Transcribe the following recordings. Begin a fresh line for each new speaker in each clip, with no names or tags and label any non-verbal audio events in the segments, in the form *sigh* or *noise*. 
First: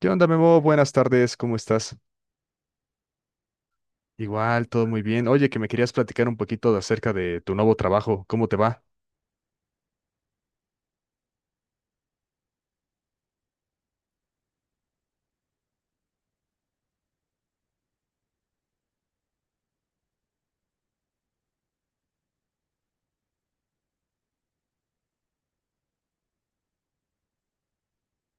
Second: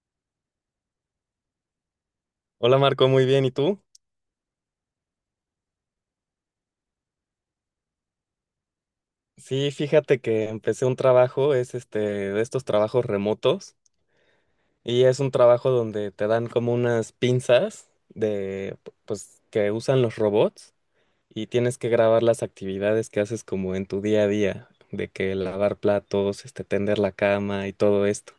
¿Qué onda, Memo? Buenas tardes, ¿cómo estás?
Hola Marco, muy bien. ¿Y tú?
Igual, todo muy bien. Oye, que me querías platicar un poquito de acerca de tu nuevo trabajo, ¿cómo te va?
Sí, fíjate que empecé un trabajo, es de estos trabajos remotos y es un trabajo donde te dan como unas pinzas de pues que usan los robots y tienes que grabar las actividades que haces como en tu día a día, de que lavar platos, tender la cama y todo esto.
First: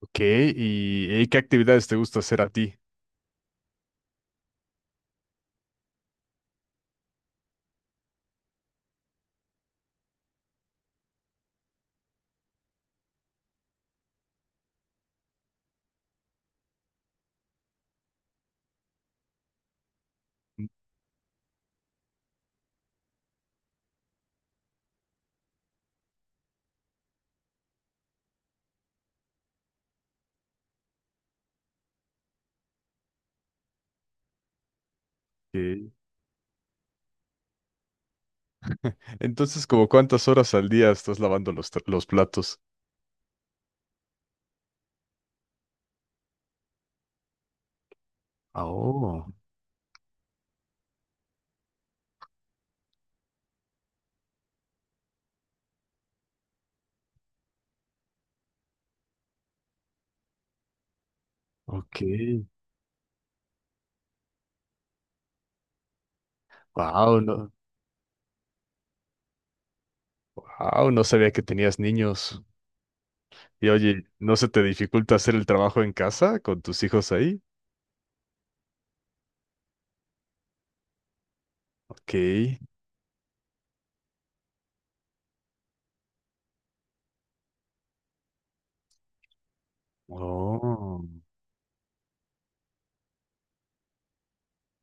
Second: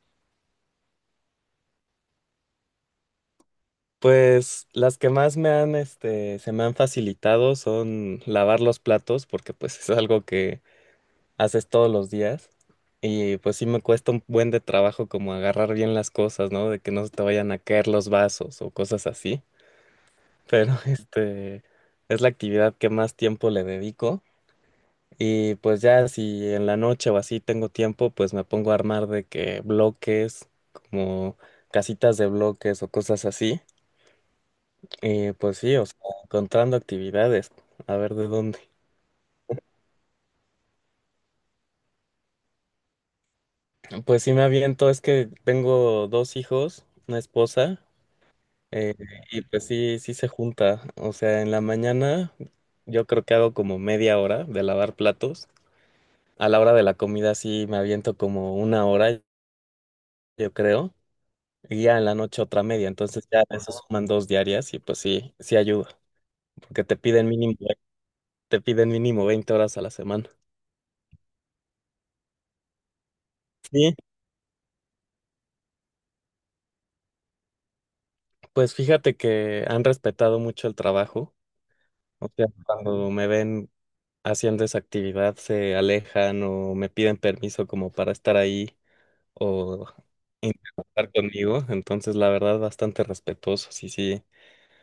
Ok, ¿y qué actividades te gusta hacer a ti?
Pues las que más me han este se me han facilitado son lavar los platos porque pues es algo que haces todos los días. Y pues sí me cuesta un buen de trabajo como agarrar bien las cosas, ¿no? De que no se te vayan a caer los vasos o cosas así. Pero *laughs* es la actividad que más tiempo le dedico. Y pues ya si en la noche o así tengo tiempo, pues me pongo a armar de que bloques, como casitas de bloques o cosas así. Y pues sí, o
Ok.
sea, encontrando actividades, a ver de dónde.
Entonces, ¿como cuántas horas al día estás lavando los platos?
Pues sí me aviento, es que tengo dos hijos, una esposa. Eh,
Oh,
y pues sí, sí se junta. O sea, en la mañana yo creo que hago como media hora de lavar platos. A la hora de la comida sí me aviento como una hora, yo creo. Y ya
ok.
en la noche otra media. Entonces ya eso suman 2 diarias y pues sí, sí ayuda. Porque te
Wow,
piden
no,
mínimo, te piden mínimo 20 horas a la semana.
wow, no sabía que tenías niños. Y
Sí,
oye, ¿no se te dificulta hacer el trabajo en casa con tus hijos ahí?
pues fíjate que han respetado mucho el trabajo.
Ok.
O sea, cuando me ven haciendo esa actividad se alejan o me piden permiso como para estar ahí o
Oh.
interactuar conmigo, entonces la verdad bastante respetuoso, sí, sí,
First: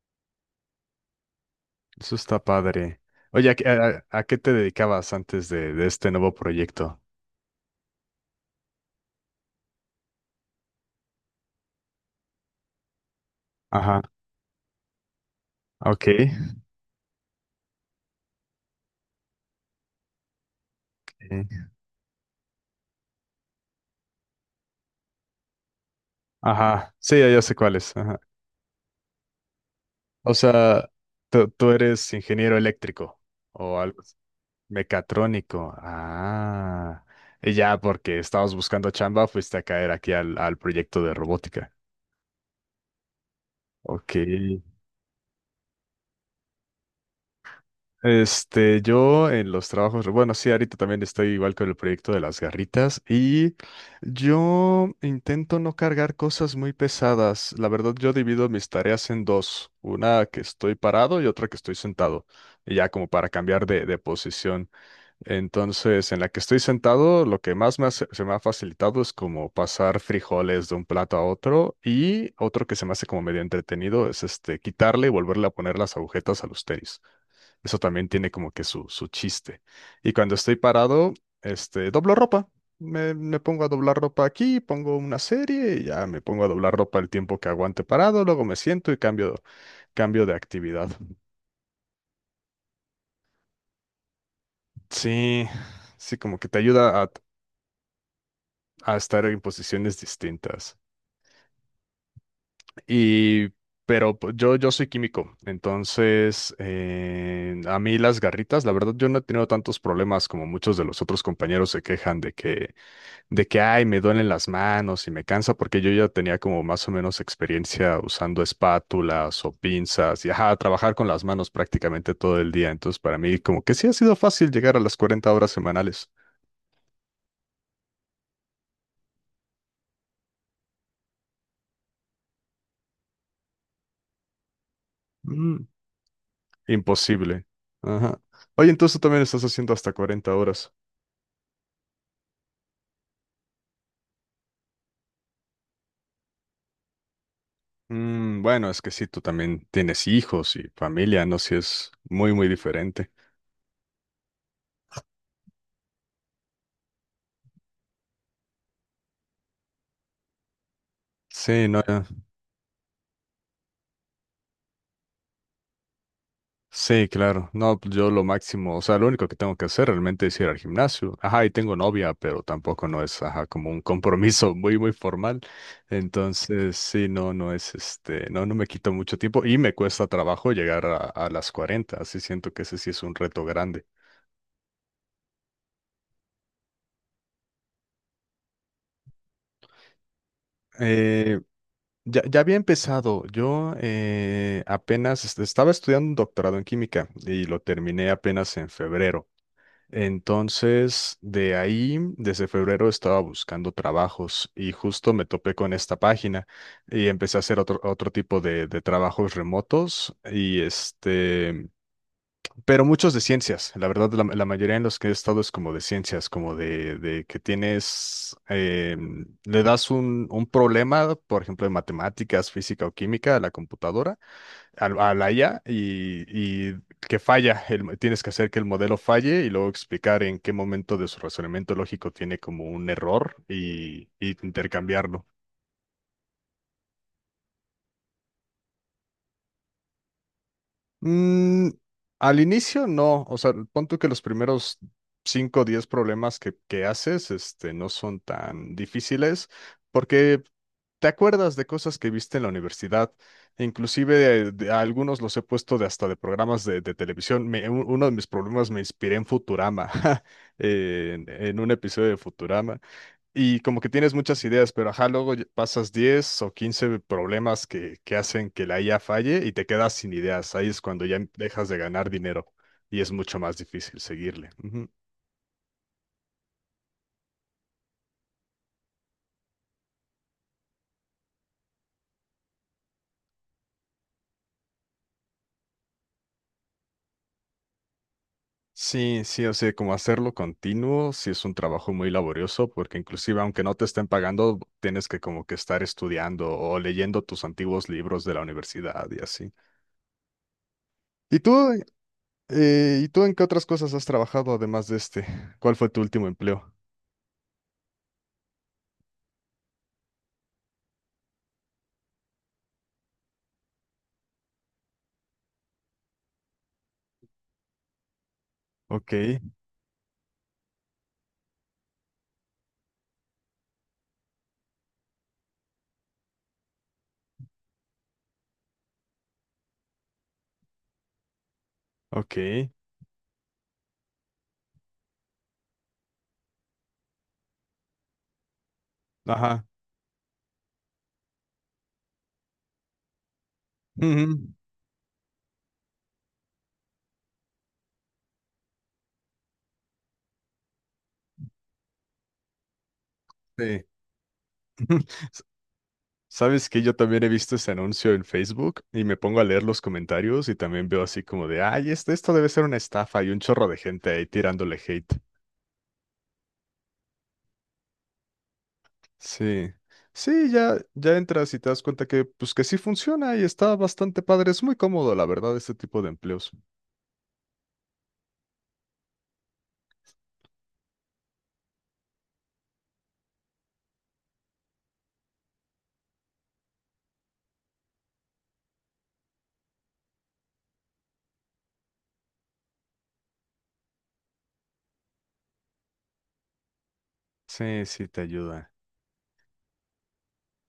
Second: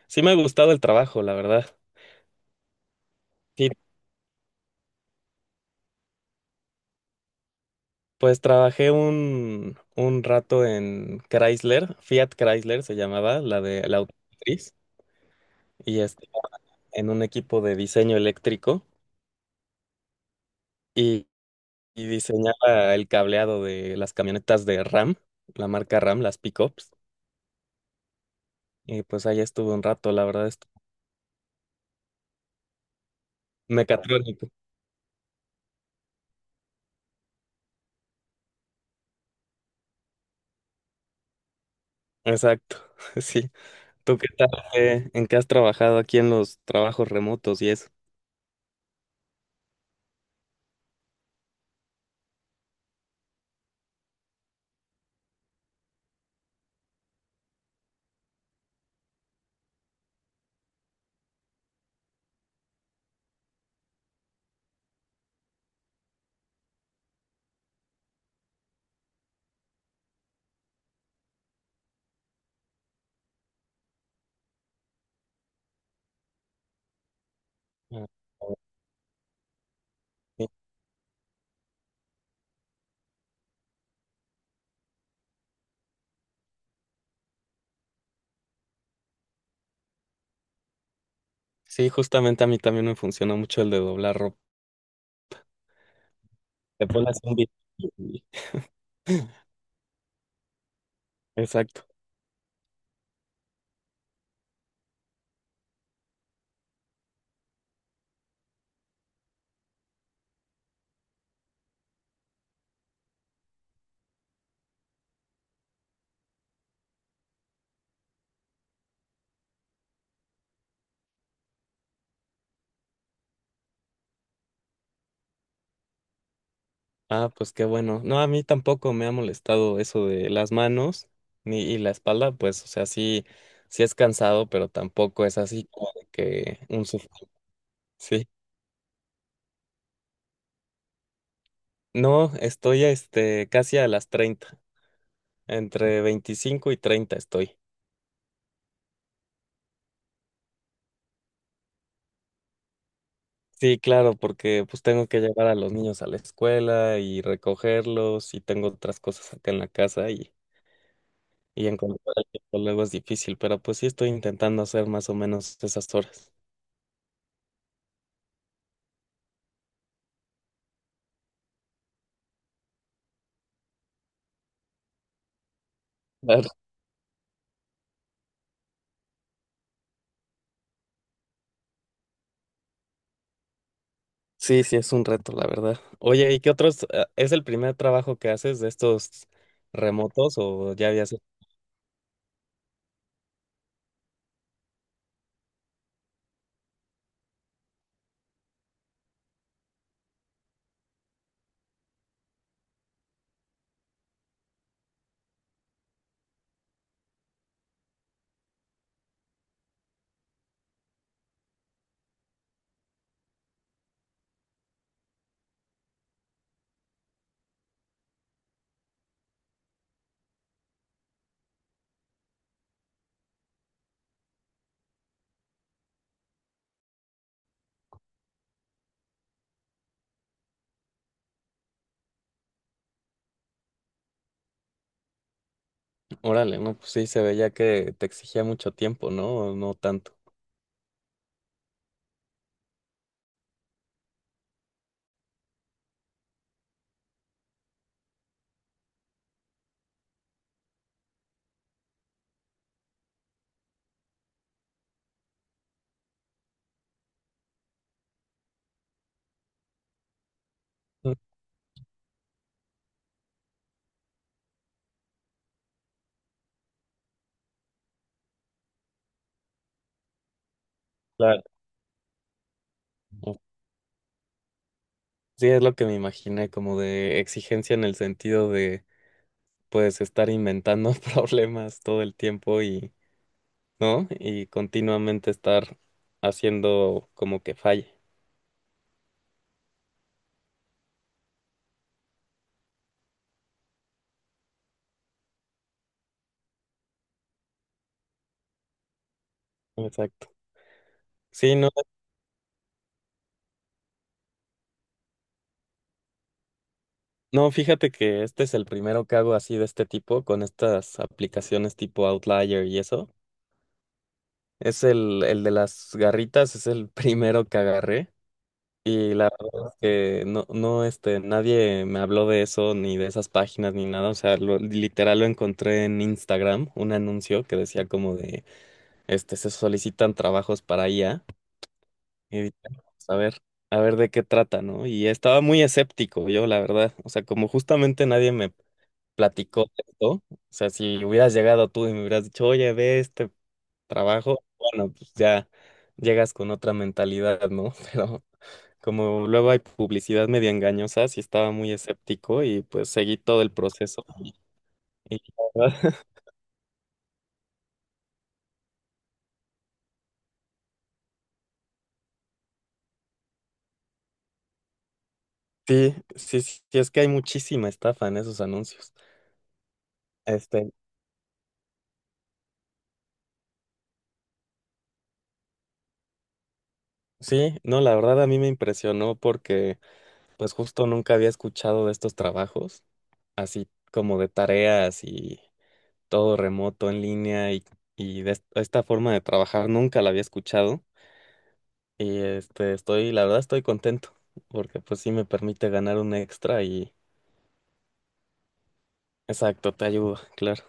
sí me ha gustado el trabajo, la verdad.
Eso está padre. Oye, ¿a, qué
Sí,
a- a qué te dedicabas antes de este nuevo proyecto?
pues trabajé un rato en Chrysler, Fiat Chrysler se llamaba, la de la
Ajá,
automotriz, y
ok.
estaba en un equipo de diseño eléctrico y, y diseñaba el cableado de las camionetas de RAM, la marca RAM, las pickups,
Ajá, sí, ya sé cuál es. Ajá.
y pues ahí estuve un rato, la
O
verdad, estuvo
sea, tú eres ingeniero eléctrico o algo así.
mecatrónico,
Mecatrónico. Ah, y ya porque estabas buscando chamba, fuiste a caer aquí al proyecto de robótica.
exacto, *laughs* sí.
Ok.
¿Tú qué tal? ¿En qué has trabajado aquí en los trabajos remotos y eso?
Este, yo en los trabajos, bueno, sí, ahorita también estoy igual con el proyecto de las garritas y yo intento no cargar cosas muy pesadas. La verdad, yo divido mis tareas en dos, una que estoy parado y otra que estoy sentado, y ya como para cambiar de posición. Entonces, en la que estoy sentado, lo que más se me ha facilitado es como pasar frijoles de un plato a otro, y otro que se me hace como medio entretenido es este quitarle y volverle a poner las agujetas a los tenis. Eso también
Ah,
tiene como que su chiste. Y cuando
sí.
estoy parado, doblo ropa. Me pongo a doblar ropa aquí, pongo una serie y ya me pongo a doblar ropa el tiempo que aguante parado, luego me siento y cambio, cambio de actividad.
Sí, justamente a mí también me funciona mucho el de doblar ropa.
Sí, sí, como que te
Te
ayuda a
pones un video y-
estar en posiciones distintas.
Exacto.
Y, pero pues, yo soy químico, entonces a mí las garritas, la verdad, yo no he tenido tantos problemas como muchos de los otros compañeros se quejan de que, ay, me duelen las manos y me cansa, porque yo ya tenía como más o menos experiencia usando espátulas o pinzas y, ajá, trabajar con las manos prácticamente todo el día. Entonces, para mí, como que sí ha sido fácil llegar a las 40 horas semanales.
Ah, pues qué bueno. No, a mí tampoco me ha molestado eso de las manos ni y la espalda, pues, o sea, sí, sí es cansado, pero tampoco es así
Mm.
como de que un suf-
Imposible. Ajá.
Sí.
Oye, entonces tú también estás haciendo hasta 40 horas.
No, estoy casi a las 30, entre 25 y 30 estoy.
Mm, bueno, es que sí, tú también tienes hijos y familia, ¿no? Sí, es muy, muy diferente.
Sí, claro, porque pues tengo que llevar a los niños a la escuela y recogerlos y tengo otras cosas acá en la casa
Sí,
y
no,
encontrar el tiempo luego es difícil, pero pues sí estoy intentando hacer más o menos esas horas.
sí, claro. No, pues yo lo máximo, o sea, lo único que tengo que hacer realmente es ir al gimnasio. Ajá, y tengo novia, pero tampoco no es, ajá, como un compromiso *laughs* muy, muy formal.
Claro.
Entonces, sí, no, no me quito mucho tiempo y me cuesta trabajo llegar a las 40. Así siento que ese sí es un reto grande.
Sí, sí, es un reto, la verdad. Oye, ¿y qué otros? ¿Es el primer trabajo que haces de estos remotos o ya habías hecho?
Eh, Ya, ya había empezado. Yo estaba estudiando un doctorado en química y lo terminé apenas en febrero. Entonces, de ahí, desde febrero estaba buscando trabajos y justo me topé con esta página y empecé a hacer otro, otro tipo de trabajos remotos y este... Pero muchos de ciencias, la verdad, la mayoría en los que he estado es como de ciencias, como de que tienes, le das un problema, por ejemplo, de matemáticas, física o química a la computadora, la IA, y que falla, tienes que hacer que el modelo falle y luego explicar en qué momento de su razonamiento lógico tiene como un error y intercambiarlo.
Órale, no, pues sí, se veía que te exigía mucho tiempo, ¿no? ¿O no tanto?
Mm, al inicio no, o sea, pon tú que los primeros 5 o 10 problemas que haces este, no son tan difíciles porque te acuerdas de cosas que viste en la universidad. E inclusive a algunos los he puesto de hasta de programas de televisión. Uno de mis problemas me inspiré en Futurama, *laughs*
Mm,
en un episodio de Futurama. Y como que tienes muchas ideas, pero ajá, luego ya pasas 10 o 15 problemas que hacen que la IA falle y te quedas sin ideas. Ahí es cuando
claro.
dejas de ganar dinero y es mucho más difícil seguirle. Ujú.
Sí, es lo que me imaginé, como de exigencia en el sentido de puedes estar inventando *laughs* problemas todo el tiempo y, ¿no? Y continuamente estar haciendo como que falle.
Sí, sí, o sea, como hacerlo continuo, sí es un trabajo muy laborioso, porque inclusive aunque no te estén pagando, tienes que como que estar estudiando o leyendo tus antiguos libros de la universidad y así.
Exacto.
¿Y
Sí, no,
tú, y tú en qué otras cosas has trabajado además de este? ¿Cuál fue tu último empleo?
no, fíjate que este es el primero que hago así de este tipo, con estas aplicaciones tipo Outlier y eso. Es el de las garritas, es el *laughs* primero que agarré.
Ok,
Y la verdad es que no, no, nadie me habló de eso, ni de esas páginas, ni nada. O sea, literal lo encontré en Instagram, un anuncio que decía como de este, se solicitan trabajos para IA. Y dije:
ok.
"Vamos a ver de qué trata, ¿no?" Y estaba muy escéptico yo, la verdad. O sea, como justamente nadie me platicó
Ajá.
de esto, o sea, si hubieras llegado tú y me hubieras dicho, oye, ve este trabajo,
Ujú.
bueno, pues ya llegas con otra mentalidad, ¿no? *laughs* Pero como luego hay publicidad media engañosa, sí estaba muy escéptico y pues seguí todo el
Sí.
proceso. Y
*laughs*
la verdad,
Sabes que yo también he visto ese anuncio en Facebook y me pongo a leer los comentarios y también veo así como de, ay, este, esto debe ser una estafa y un chorro de gente ahí tirándole hate.
*laughs* sí, sí, sí, es que hay muchísima estafa en esos anuncios.
Sí, sí,
este
ya, ya entras y te das cuenta que, pues que sí funciona y está bastante padre, es muy cómodo, la verdad, este tipo de empleos.
Sí, no, la verdad a mí me impresionó porque pues justo nunca había escuchado de estos trabajos, así como de tareas y todo remoto en línea y de esta forma de trabajar nunca la había escuchado y estoy, la verdad estoy contento porque pues sí me permite ganar un extra y
Sí, sí, te ayuda.
exacto, te ayuda, claro.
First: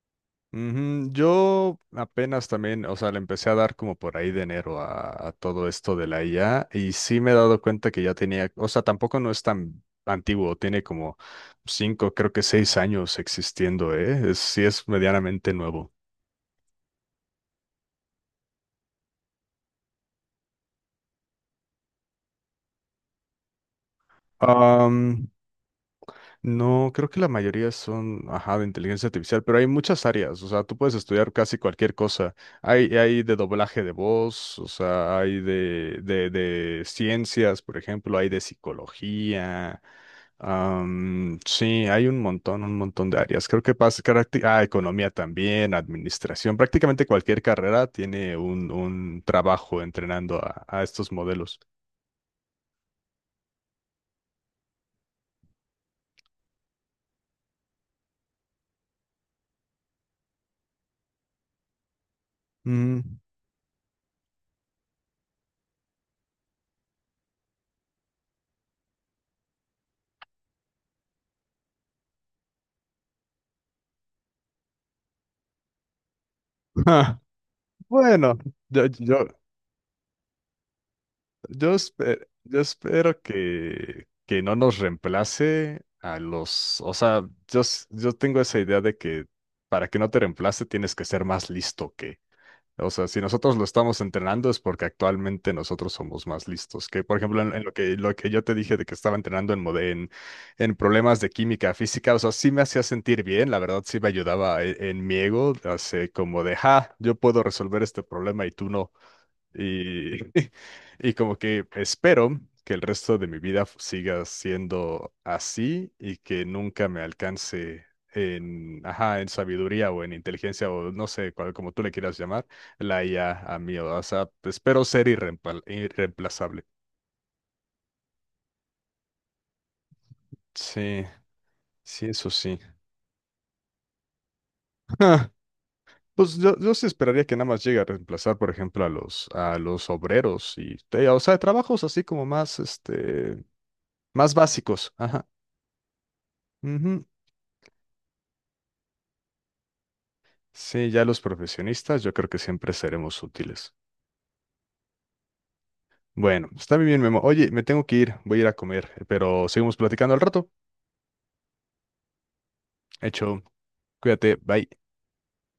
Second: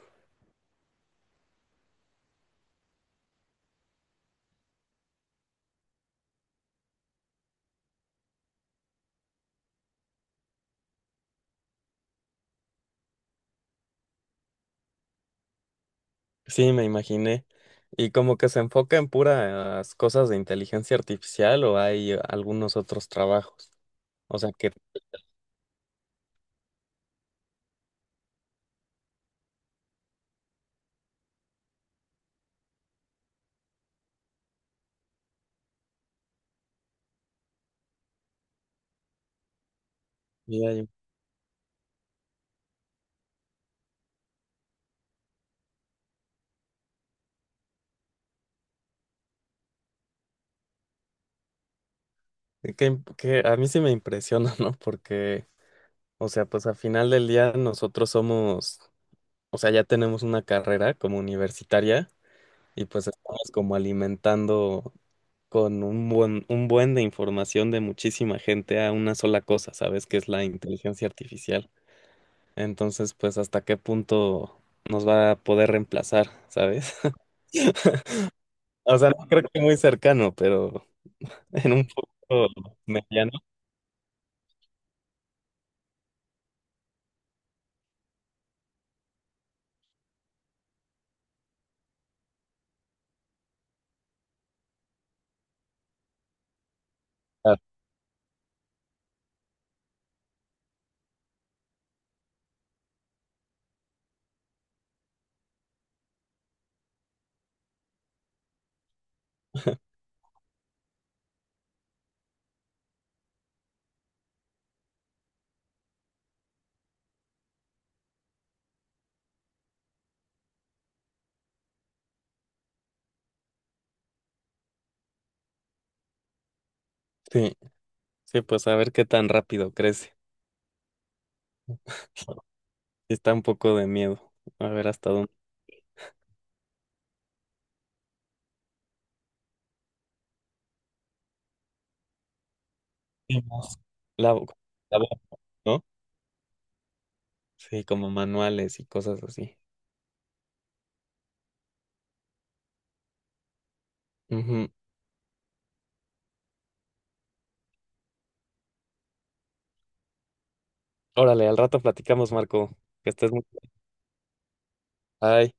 Ujú, yo apenas también, o sea, le empecé a dar como por ahí de enero a todo esto de la IA y sí me he dado cuenta que ya tenía, o sea, tampoco no es tan antiguo, tiene como cinco, creo que seis años existiendo, ¿eh? Es- sí es medianamente nuevo.
Sí, me imaginé. Y como que se enfoca en puras cosas de inteligencia artificial o hay algunos otros trabajos, o sea que
No, creo que la mayoría son, ajá, de inteligencia artificial, pero hay muchas áreas, o sea, tú puedes estudiar casi cualquier cosa. Hay de doblaje de voz, o sea, hay de ciencias, por ejemplo, hay de psicología. Am, sí, hay un montón de áreas. Creo que pasa, caracti- ah, economía también, administración, prácticamente cualquier carrera tiene un trabajo entrenando a estos modelos.
Que a mí sí me impresiona, ¿no? Porque, o sea, pues al final del día nosotros somos, o sea, ya tenemos una carrera como universitaria y pues
Mm,
estamos como alimentando con un buen de información de muchísima gente a una sola cosa, ¿sabes? Que es la inteligencia artificial. Entonces, pues, ¿hasta qué punto nos va a poder reemplazar,
*laughs*
sabes?
ah,
*laughs*
bueno, yo,
O sea, no
yo-
creo que muy cercano, pero en
Yo,
un futuro
yo espero
mediano.
que no nos reemplace a los, o sea, yo tengo esa idea de que para que no te reemplace tienes que ser más listo que, o sea, si nosotros lo estamos entrenando es porque actualmente nosotros somos más listos que, por ejemplo,
Ah,
en lo que yo te dije de que estaba entrenando en problemas de química física, o sea, sí me hacía sentir bien, la verdad sí me ayudaba en mi ego, así como de, ja, yo puedo resolver este problema y tú no. Y, *laughs* y como que espero que el resto de mi vida siga siendo así y que nunca me alcance en, ajá, en sabiduría o en inteligencia o no sé, cual- como tú le quieras llamar, la IA a mí. O sea, espero ser irreemplazable.
sí. Sí, pues a ver qué tan rápido crece.
Sí, sí, eso
*laughs*
sí. *laughs*
Está un poco de miedo. A ver hasta
Ah,
dónde.
pues yo sí esperaría que nada más llegue a reemplazar, por ejemplo, a los obreros o sea, trabajos así como más,
Sí,
este,
más. La,
más
bo-
básicos.
la boca,
Ajá.
¿no? Sí, como manuales y cosas así.
Sí, ya los profesionistas, yo creo que siempre seremos útiles.
Ujú.
Bueno, está muy bien, Memo. Oye, me tengo que ir, voy a ir a comer, pero seguimos platicando al rato.
Órale, al rato platicamos, Marco. Que estés muy
Hecho,
bien.
cuídate, bye.
Bye.